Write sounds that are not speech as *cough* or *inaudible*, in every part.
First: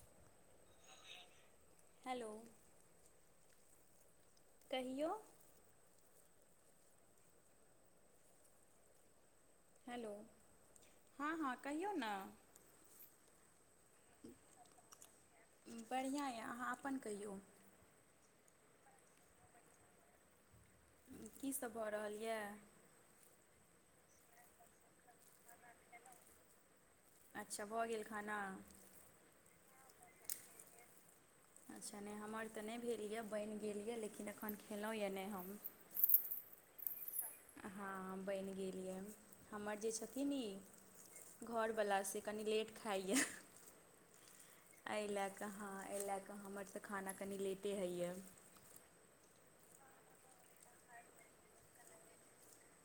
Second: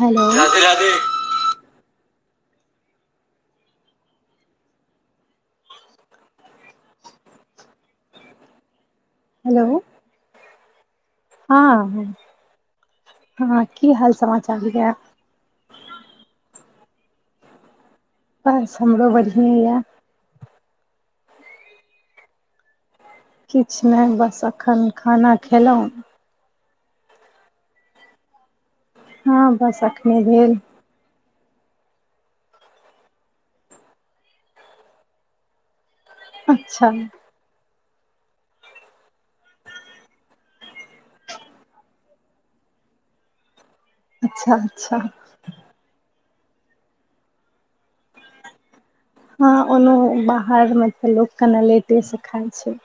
Hello Radhe Radhe hello कहियो hello hello हँ हँ कहियौ न हँ ह की हाल समाचार य बढ़ियां यऽ आहाँ अपन कहियौ बस हमरो बढ़िये य की सब भऽ रहल ये किछ नहि बस अखन खाना खेलहुँ अच्छा भऽ गेल खाना हँ बस अखने भेल अच्छा नहि हमर तऽ नहि भेल यए बनि गेल यए लेकिन एखन खेलहुँ यए नहि हम अच्छा हँ बनि गेल यै हमर जे छथिन ई घरवाला से कनि लेट खाइया अच्छा अच्छा एहि लए कऽ हँ एहि लए कऽ हमर तऽ खाना कनि लेटे होइए हँ ओनो बाहर मे त लोक कने लेटे से खाय छै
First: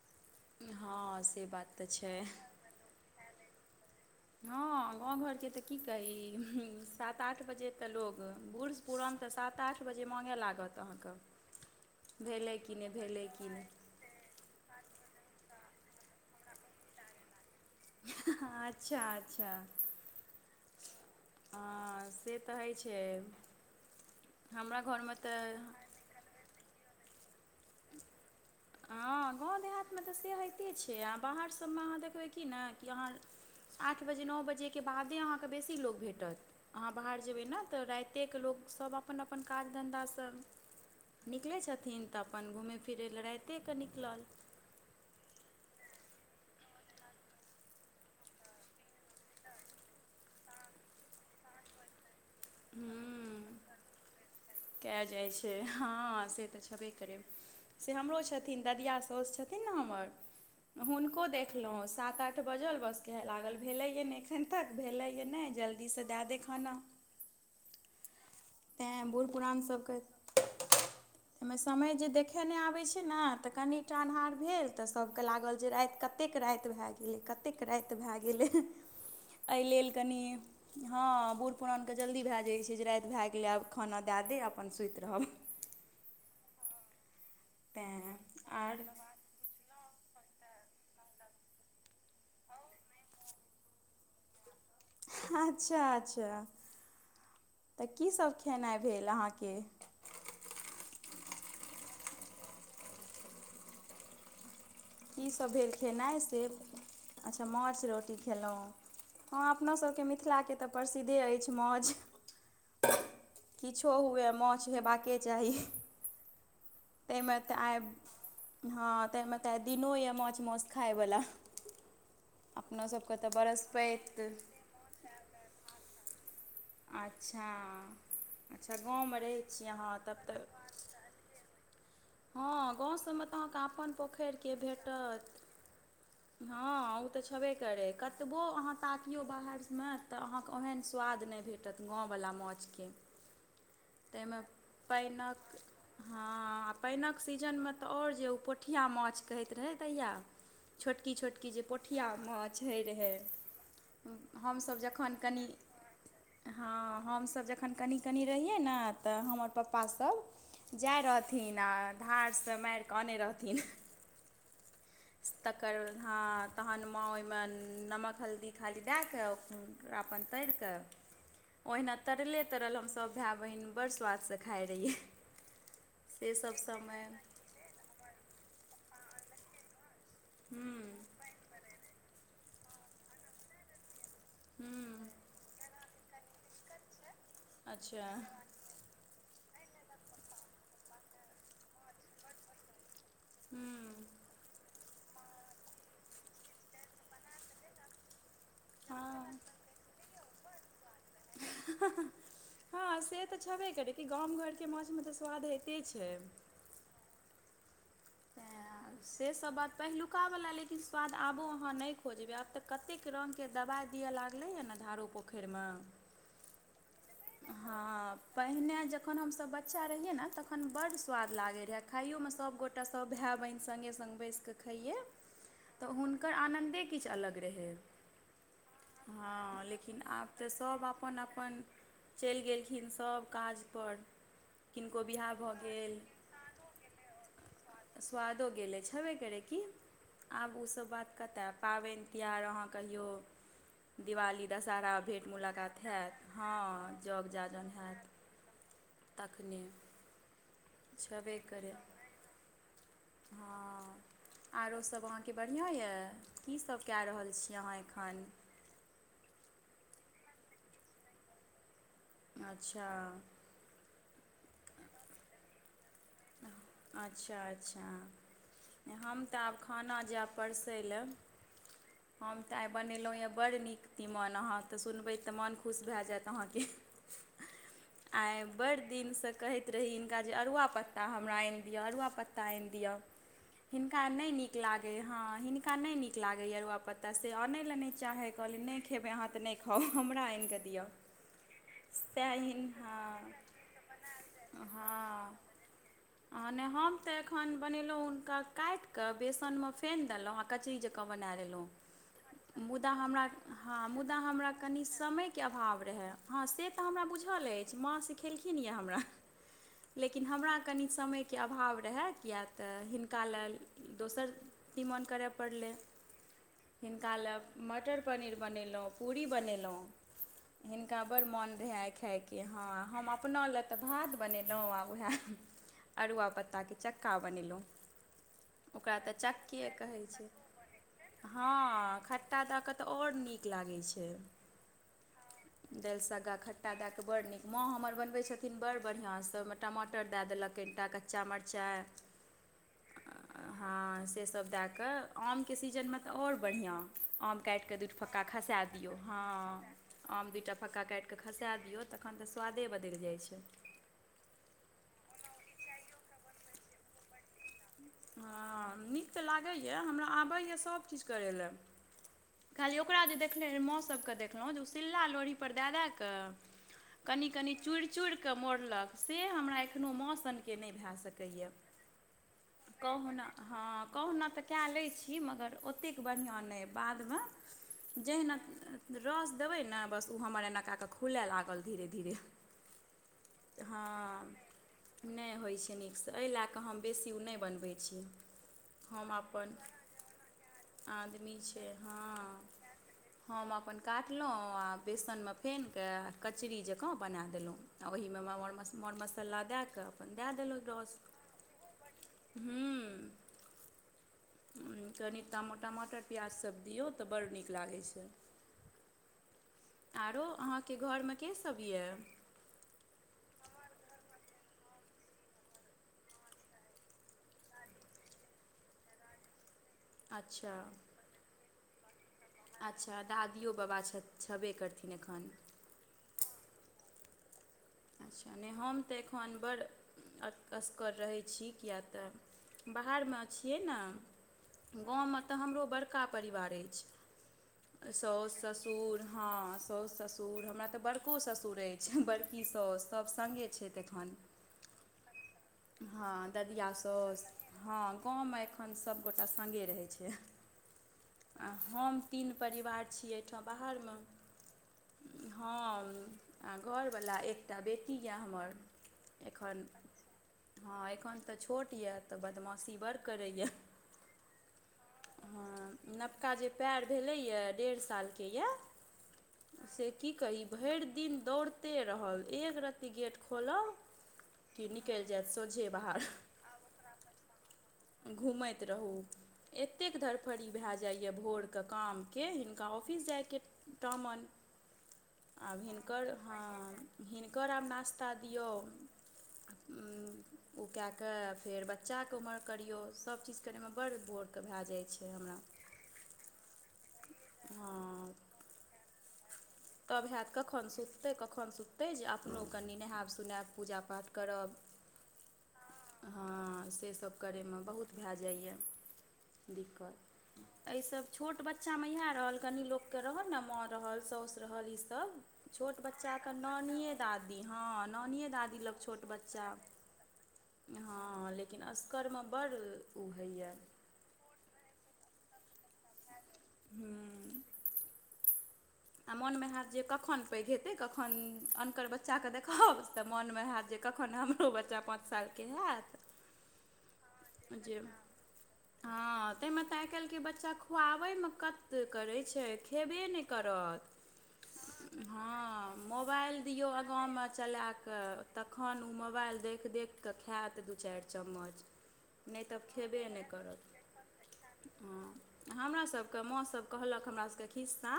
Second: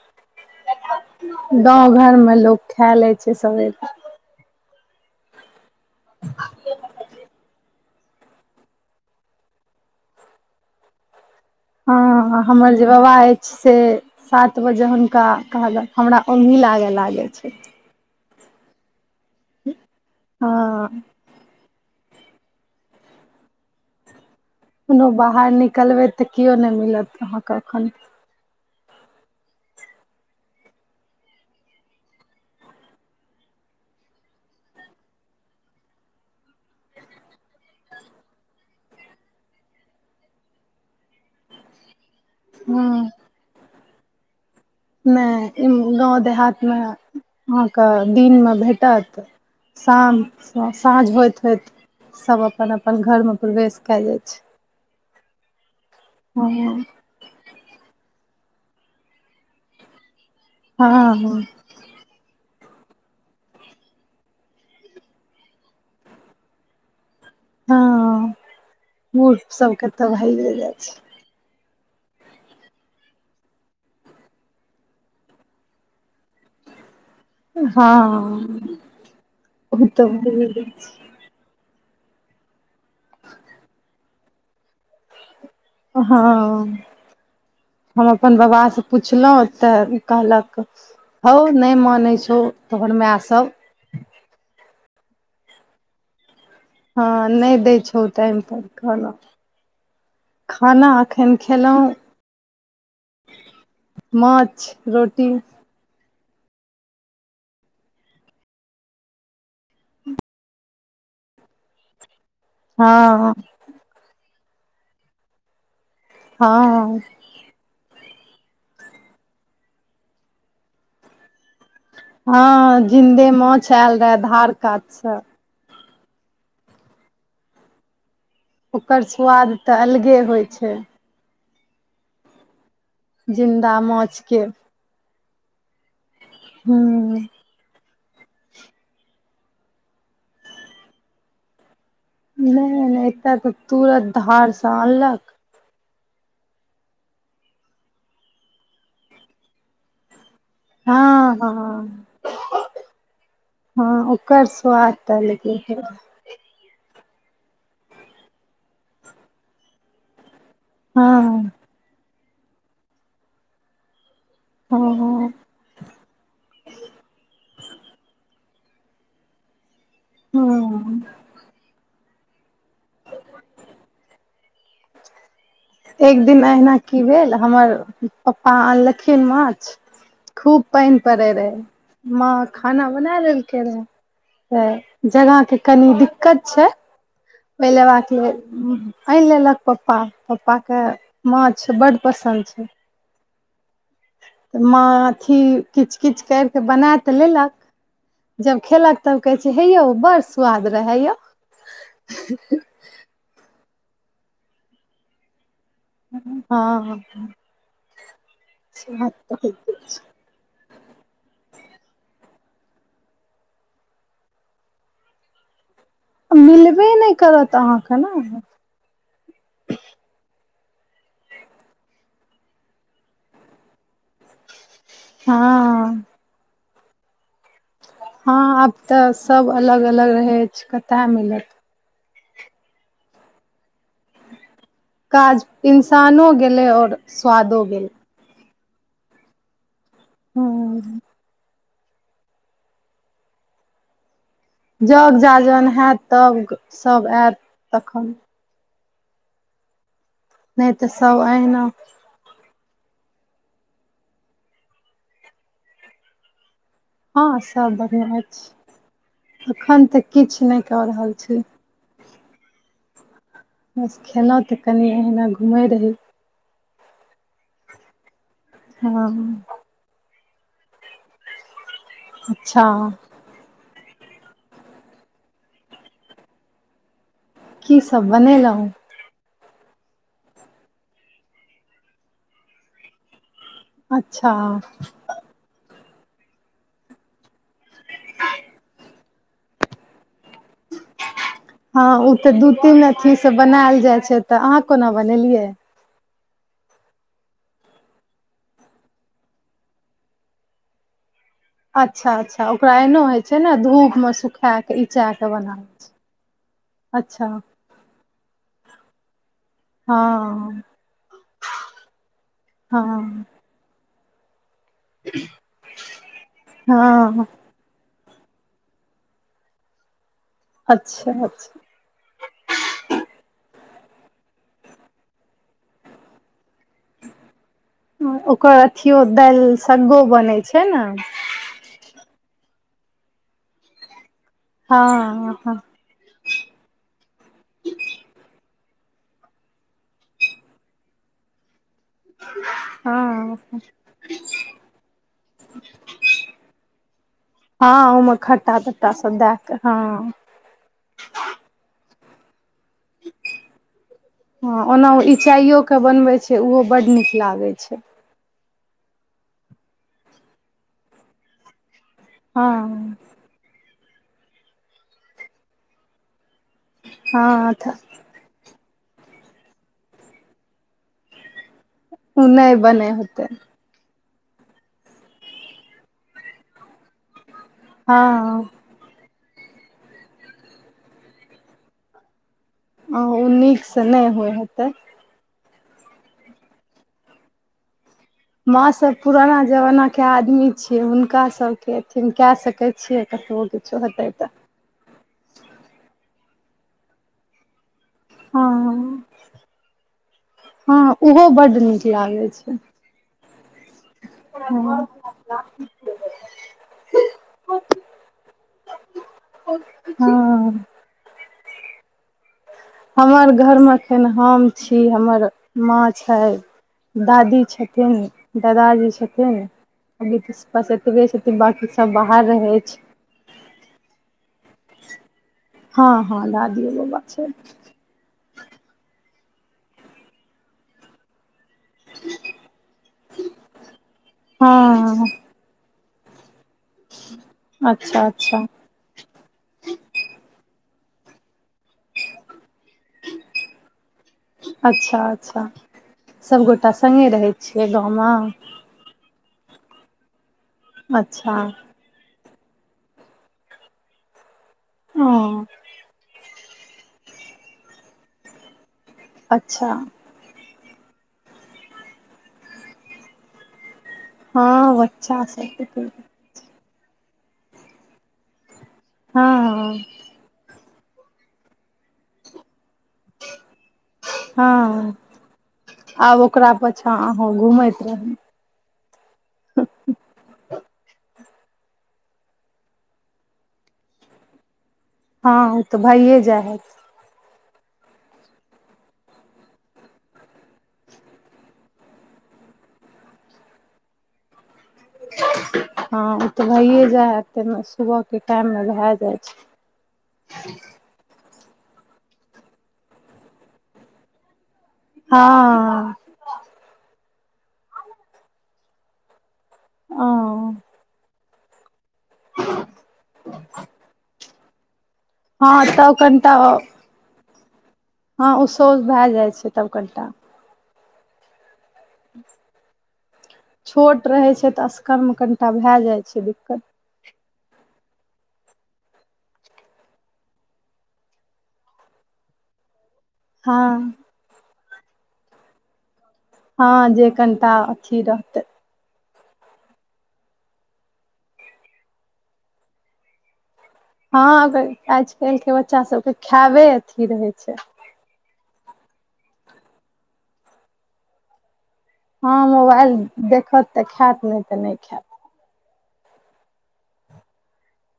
हँ से बात तऽ गाँव छै घरमे लोक खाय लै छै सवेरे हँ गाँव घरके तऽ की कही सात आठ बजे तऽ लोग बूढ़ पुरान तऽ सात आठ बजे माँगय लागत अहाँके हँ भेलै हमर कि जे नहि बाबा भेलै कि अछि नहि से सात बजे हुनका कहादन हमरा ओंगही लागऽ लागै छै अच्छा अच्छा हाँ हँ से तऽ होइ छै हमरा कोनो घरमे बाहर तऽ निकलबै तऽ केओ नहि मिलत अहाँके एखन *inaudible* हँ गाँव देहातमे तऽ से होइते छै आ बाहरसभमे अहाँ देखबै की नहि कि अहाँ आठ बजे नओ बजेके बादे अहाँके बेसी लोक भेटत अहाँ बाहर जेबै ने तऽ रायते के लोकसभ अपन अपन काज धन्धासँ निकलै छथिन तऽ अपन घूमय हँ फिरय ले राइते क निकलल नहि गाँव देहातमे अहाँके दिनमे भेटत तऽ शाम साँझ होइत होइत सब अप अपन अपन घर में प्रवेश कैय जायत कए जाई छै हँ से तऽ हँ छेबे करै से हमरो छथिन ददिया साउस छथिन न हमर हँ हुनको हँ देखलहुँ सात आठ आठ बजल बस केह लागल भेलैए नहि एखन तक भेलैए नहि जल्दीसँ दए दे खाना हँ तैँ बूढ़ बुढ़ पुरान सबके सभके तऽ भैये जाइ छै एहिमे समय जे देखय नहि आबै छै ने तऽ कनि टा अनिहार भेल तऽ सभके लागल जे राति क कतेक राति भए गेलै कत कतेक राति भए गेलै हँ एहि ओ लेल तऽ कनि भइए जाइ हँ छै बु पुरानके जल्दी भए जाइ छै जे राति भए गेलै आब खाना दए दे अपन सुति रहब हँ हम तेँ अपन आर बाबासे पुछलौं तऽ कहलक औ नहि मानै छौ तोहर माय सब अच्छा अच्छा हँ नइ दै तऽ छौ कीसभ टाइमपर खेनाइ भेल खाना अहाँके खाना एखन खेलौं माछ रोटी की सब भेल खेनाइ से अच्छा माछ रोटी खेलौं हँ अपनासबके मिथिलाके तऽ प्रसिद्धे अछि मौज हँ किछो हुए माछ हेबाक चाही हँ तइमे तऽ आइ हँ तइमे तऽ आ दिनो यऽ माछ मौस खायवला हँ अपनासभके तऽ जिन्दे माछ आयल रहे धार कात स आच्छा अच्छा ओकर गाँवमे रहै स्वाद छीय तऽ अहाँ अलगे ततऽ होइ छै हँ गांव सभमे तऽ अहाँके जिन्दा अपन माछ के पोखरिके भेटत हँ ओ हूँ तऽ छेबे करै कतबो अहाँ ताकियौ बाहरमे तऽ अहाँके ओहन स्वाद नइ भेटत गाँव बला मौज नहि के नहि एतय तऽ तुरत तहिमे धारसँ अनलक पनिक हँ आ पानिक सीजनमे तऽ और जे ओ पोठिआ माछ कहैत रहै तहिया छोटकी हँ छोटकी जे हँ पोठिया माछ होइ रहै हँ ओकर हमसब स्वाद जखन तऽ कनि अलगे छै हँ हमसब जखन कनि कनि रहियै ने तऽ हमर पप्पासब जाइ हँ रहथिन आ धारसँ मारि कऽ अनै रहथिन हं हं तकर हाँ तहन माँ ओइमे नमक हल्दी खाली दए कऽ अपन तरिक हँ ओहिना तरले तरल हम सब भाय बहिन बड़ स्वाद से खाय रहिये एक दिन अहिना की भेल हमर पप्पा आनलखिन माछ खूब ह्म्म पानि पड़े रहे मां खाना बना लेलकै रहे ह्म्म तऽ जगहके कनि दिक्कत छै ओहि अच्छा लेबाक लेल आनि लेलक पप्पा पप्पाके माछ बड पसन्द छै हूं मां अथी किच किच करिके बना तऽ लेलक जब खेलक तब हँ कहै छै हे यौ बड़‌ स्वाद रहे यौ हं हं हं हँ से तऽ छेबे करै कि गाम घरके माछमे तऽ स्वाद होइते छै हँ से सब बात पहिलु का वला लेकिन स्वाद आबो अहाँ नइ खोजबै आब तऽ कतेक रंग के दवाइ दिअ लागलै हँ ने धारो पो खरिमे मिलबे नहि करत अहाँके ने पहिने जखन हमसब बच्चा रहियै ने तखन बड्ड स्वाद लागै रहै खाइयोमे सबगोटा सब भाय बहिन सङ्गे सङ्ग बैस क खैयै हँ तऽ हुनकर आनन्दे किछ अलग रहै हँ आब तऽ सब हँ अलग लेकिन अलग आब रहै तऽ छै सभ कतय अपन मिलत अपन चलि गेलखिन सब काजपर किनको बियाह काज भऽ गेल इंसानो गेलै और स्वादो गेलै स्वादो गेलै छेबे करै कि आब ओ ह सब बात कतय पाबनि तिहार अहाँ कहियौ दिवाली दशहरा जग भेंट जाजन मुलाकात हैत हति तब हँ सब जग आयत जाजन होयैत तखन तखने नहि तऽ सब छबे अहिना करै हँ आरो सब अहाँके बढ़िया यऽ कीसभ कए रहल हँ छी अहाँ एखन अखन तऽ किछ नहि कऽ रहल छी अच्छा बस खेलौंह तऽ कनि एहिना घुमैरही अच्छा अच्छा हम तऽ हँ आब खाना जायब परसै लए हम तऽ अच्छा आइ बनेलहुँ यऽ बड़ नीक तीमन अहाँ तऽ सुनबै तऽ मन खुश भए जायत अहाँके की सब आइ बनेलहुँ बड़ि दिनसे कहैत रही हिनका जे अरुआ पत्ता हमरा आनि दिअ अरुआ पत्ता आनि दिअ हिनका अच्छा नइ नीक लागै ह हिन हुनका नइ नीक लागैए अरुआ पत्ता से अनै लए नइ चाहै कहलियै नइ खेबै अहाँ तऽ नइ खाउ हमरा आनिकऽ दिअ *inaudible* हँ ओ तऽ दू सैहिन तीन अथी स हँ बनायल जाइ छै तऽ अहाँ कोना बनेलियै आने हम तऽ एखन बनेलहुँ हुनका काटि कऽ बेसनमे फेनि देलहुँ आ कचरी जँकाँ बना अच्छा अच्छा लेलहुँ ओकरा मुदा एहनो होइ हमरा छै ने हँ धूप मे मुदा हमरा सुखा कऽ कनि इचा कऽ समयके बनाबै अभाव छै रेहे हँ से तऽ हमरा अच्छा बुझल अछि माँ सिखेलखिन यऽ हमरा हँ कनी समयके अभाव रहेय किय तऽ हिनका हँ लेल दोसर तीमन करय पड़लै हिनका हँ लए मटर पनीर बनेलौं पूरी बनेलौं हिनका बड़ अच्छा अच्छा मोन रहै आइ खायके कि हँ हम अपना लए तऽ भात बनेलहुँ आ वएह अरुआ पत्ता के चक्का बनेलौं ओकर ओकरा अथियो तऽ दालि चक्के कहै सग्गो छै बनै ने हँ खट्टा दए कऽ तऽ आओर नीक लागै छै हँ हँ दालि साग्गा खट्टा दए कऽ बड़ नीक माँ हमर बनबै छथिन बड़ बढ़या सँ ओहिमे टमाटर दए देलक कनिटा कच्चा मरचाइ हँ हँ से सभ दए कऽ आमके सीजनमे तऽ ओर बढ़िया काटि कऽ दू हँ टा ओहिमे फंका खट्टा खसाए तट्टा दियौ सब हँ दए कऽ हँ आम दुटा फक्का काटिक क के खसा दियौ तखन तऽ स्वादे बदलि जाइ छै हँ ओना ओ इचाइयो के बनबै छै ओहो बड्ड नीक लागै छै हँ नीक तऽ लागैए हमरा आबैए सभचीज करैय लेल हँ खाली ओकरा जे देखलिय माँसभके देखलहुँ जे ओ सिल्ला लोढ़ी पर दए दए कऽ कनि कनि हँ चुड़ि चुड़ि कऽ मोड़लक से हमरा एखनो मां सनके नहि भए सकैए उ नइ कहुना हँ कहुना तऽ कए लैत छी मगर ओतेक बढ़िआँ नइ बादमे हँ जहिना रस देबै ने बस ओ हमर एना कए कऽ खुलय लागल धीरे धीरे ओ नीकसँ नहि हँ होइ हेतै नहि होइ छै नीकसँ एहि लए कऽ हम बेसी नहि बनबै छि माँ सभ पुराना जमाना के आदमी छियै हुनका आदमी छै सभके अथिन कै हँ सकैत छियै कतबो हम अपन किछो हेतै तऽ काटलहुँ आ बेसनमे फेन कऽ कचरी जकाँ बना देलहुँ आ ओहिमे मर मर हँ मसल्ला दए कऽ अपन दए देलहुँं हँ रस ओहो बड नीक लागै छै हूँ हँ कनि टमाटर प्याज सभ दियौ तऽ बड़ नीक लागैत छै आरो हँ अहाँके घरमे के सब यऽ हमर घरमे एखन हम छी हमर माँ छै दादी छथिन दादाजी छथिन अभी तऽ अच्छा पस एतबे छथिन तऽ बकी सब बाहर रहैछ अच्छा दादियो बाबा छ छेबे करथिन एखन हँ हँ दादियो बबा छै अच्छा नहि हम तऽ एखन बड् असगर रहैत छी किया तऽ बाहरमे छियै न गाँव हँ में तऽ हमरो बड़का परिवार अछि अच्छा साउस अच्छा स सुर हँ साउसु ससुर हमरा तऽ बड़को ससुर अछि बड़की तऽ सब सङ्गे छै तखन अच्छा अच्छा ह ददीया सभगोटा संगे साउस रहै ह छियै गांव गाँवमे मे एखन तखन सभगोटा सङ्गे रहै छै अच्छा आ हम ' तीन परिवार छी एहिठाम बाहरमे हँ हम आ घरवला एकटा बेटी यए हमर एखन अच्छा हँ एखन तऽ छोट यऽ तऽ बदमाशी बड़ करैए या हँ बच्चा हँ सब नवका जे पेर भेलैए डेढ़ सालके यए हँ हँ से की कही भेर दिन दौड़ते रहल एक रती गेट खोलब की कि हँ निकेल जायत सोझे बाहर आब ओकरा पाछाँ अहाँ घुमैत रहू घूमैत रहू एतेक धड़फड़ी भए जाइए भोरके कामके हिनका ऑफिस जायके टामन ' हँ आब ओ तऽ हिनकर भइए जाइ हइ हँ हिनकर आब नाश्ता दियौ ओ कए कऽ फेर बच्चाकेँ ओम्हर करियौ सभचीज करयमे बड्ड बोर के भए जाइ छै हमरा हँ ओ तऽ भइए जाय हय ते सुबह हँ के टाइम मे भए जाइ छै तब हाथ कखन ते सुखतै कखन सुखतै जे अपनो कनि नहायब सुोनायब पूजा पाठ करब हँ हँ से सब करयमे बहुत भए जाइए ओ दिक्कत एहि सब छोट बच्चामे इएह रहल कनी लोकके रहल ने माँ रहल साउस रहल ई सब हँ छोट तब बचा कनिटा नानीये दादी हँ नाने हँ ओ दादी सोझ लग छोट भए जाइ बच्चा छै तब कनिटा हँ लेकिन असगरमे बड़ उ होइए छोट रहै छै तऽ असगर कनिटा भए जाइ छै दिक्कत हूँ आ मोनमे होैत जे कखन पैघ हेतै कखन अनकर बच्चाकेँ देखब तऽ मोनमे हँ हैत जे कखन हमरो बच्चा पाँच सालके हैत। हँ जे कनिटा जे अथी रहतै। हँ ते मे ते आइ काल के बच्चा खुआवे मे कद करे छै खेबे नहि कर हँ अगर करत आज कल के हां बच्चा सबके मोबाइल खायबे दियो अथी हम रहे छै चलेंब केऽ तखन ओ मोबाइल देखि देख कऽ खायत दू चारि चम्मच ' हँ नहि तऽ मोबाइल खयबे नहि देखत तऽ खायत नहि तऽ नहि करब हँ खायत ' हमरा सभके माँसभ कहलक हमरा सभके खिस्सा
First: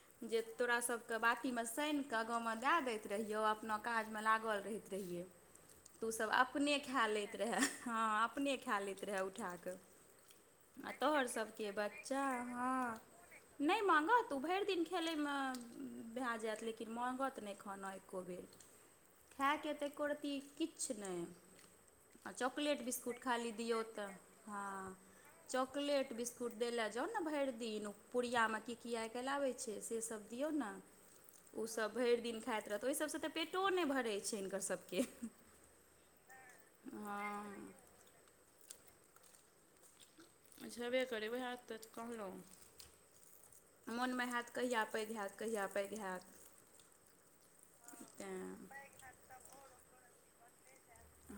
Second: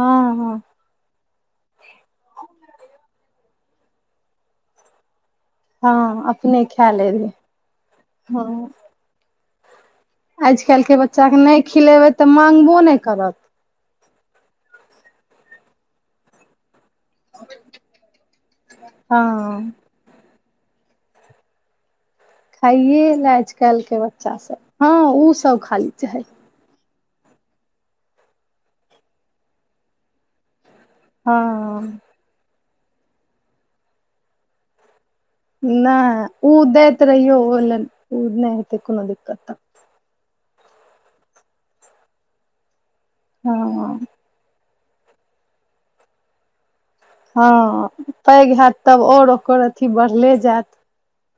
हँ जे हँ तोरा सब के बाटी मे सेन के आगा मे दाय दैत रहियो अपना काज मे लागल रहि रहिये तु हँ सब अपने खा ले रहे लैत रहै अपने हँ खा ल खैत रहए उठा कऽ आजकल आ के तोहर बच्चा के नहि सभके खिलेबै बच्चा तऽ मांगबो नहि हँ करत नहि माँगत ओ भेर दिन खेलयमे भए जायत लेकिन माँगत त नहि खाना एक्को बेर खाय हँ क तऽ एको रत्ती किछु नहि आ चॉकलेट खाइए बिस्कुट लए आज खाली दियौ काल्हिके तऽ बच्चा सब हँ ओ सब खाली चॉकलेट चाही बिस्कु छूट दै लए जाउ ने भरि दिन पुुरियामे की की आइ काल्हि आबै छै सेसभ दियौ ने ओसभ हँ भरि दिन खाइत रहत ओहि सभसँ तऽ पेटो नहि भरैत छै हिनकर सभके नहि ओ दैत रहियौ ओ हँ ल ऊ नहि हेतै कोनो दिक्कत छबे करै ओएहत तऽ कहलहुँ हँ मोनमे हैत' कहिया पैघ हयैत कहिया पैघ हयैत हँ पैघ तेँ हयत तब और ओकर अथी बढ़ले जायत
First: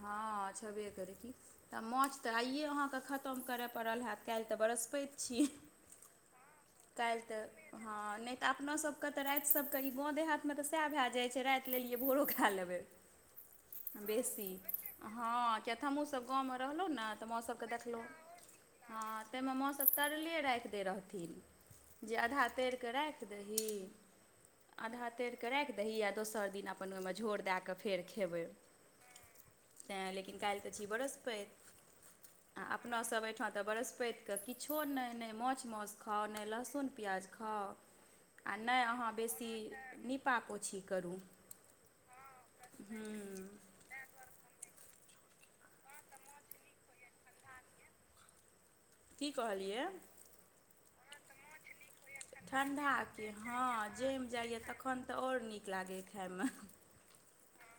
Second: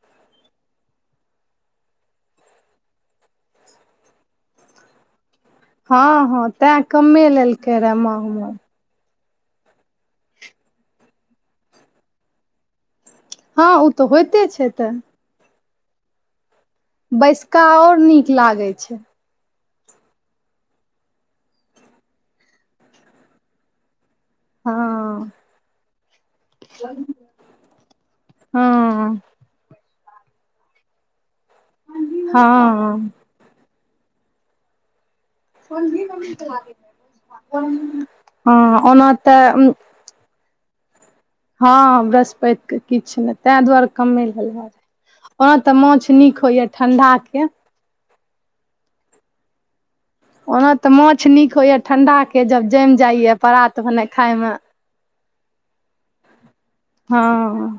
हँ छबेए करे की तऽ माछ तऽ आइए अहाँके खतम करय पड़ल हएैत काल्हि तऽ बरहस्पति छी। हँ हॅ तैं काल्हि कमे तऽ लेलकै रे हँ मा नहि तऽ हमर अपनासभके तऽ रात सभके ई बाँ देह हाथ तऽएह भए जाइत छै रात लेलियै भोरो खा लेबै हँ ओ तऽ बेसी होइते छै तऽ हँ किया ते तऽ हमहुँसभ गाँवमे रहलौहु ने तऽ माँ बैसका सबके आओर देखलौहु नीक लागै छै हँ तैहिमे माँसभ तरले राखि दै रहथिन जे आधा तैर कऽ रैख दही आधा हँ तैर कऽ रैख दही आ दोसर दिन अपन ओहिमे झोर दए कऽ फेर खेबै ह तैँ लेकिन काल्हि तऽ छी वृहस्पति आ हँ अपनासभ एहिठा तऽ व्रहस्पति किछो नहि नहि मछ मौस खाउ नहि लहसुन प्याज खाउ आ हँ नहि अहाँ ओना बेसी तऽ नीपा पोछी करू हँ बृहस्पतैक क किछु नहि तए दुआरे कमे भेल हएत ओना तऽ माछ नीक होइए ठण्डाके की कहलियै ओना तऽ माछ नीक होइया ठंडा के जब ठण्डा जमि के जाइया ह परात भने जाइम खाय जाए मे या तखन तऽ आओर नीक लागै खाइमे हँ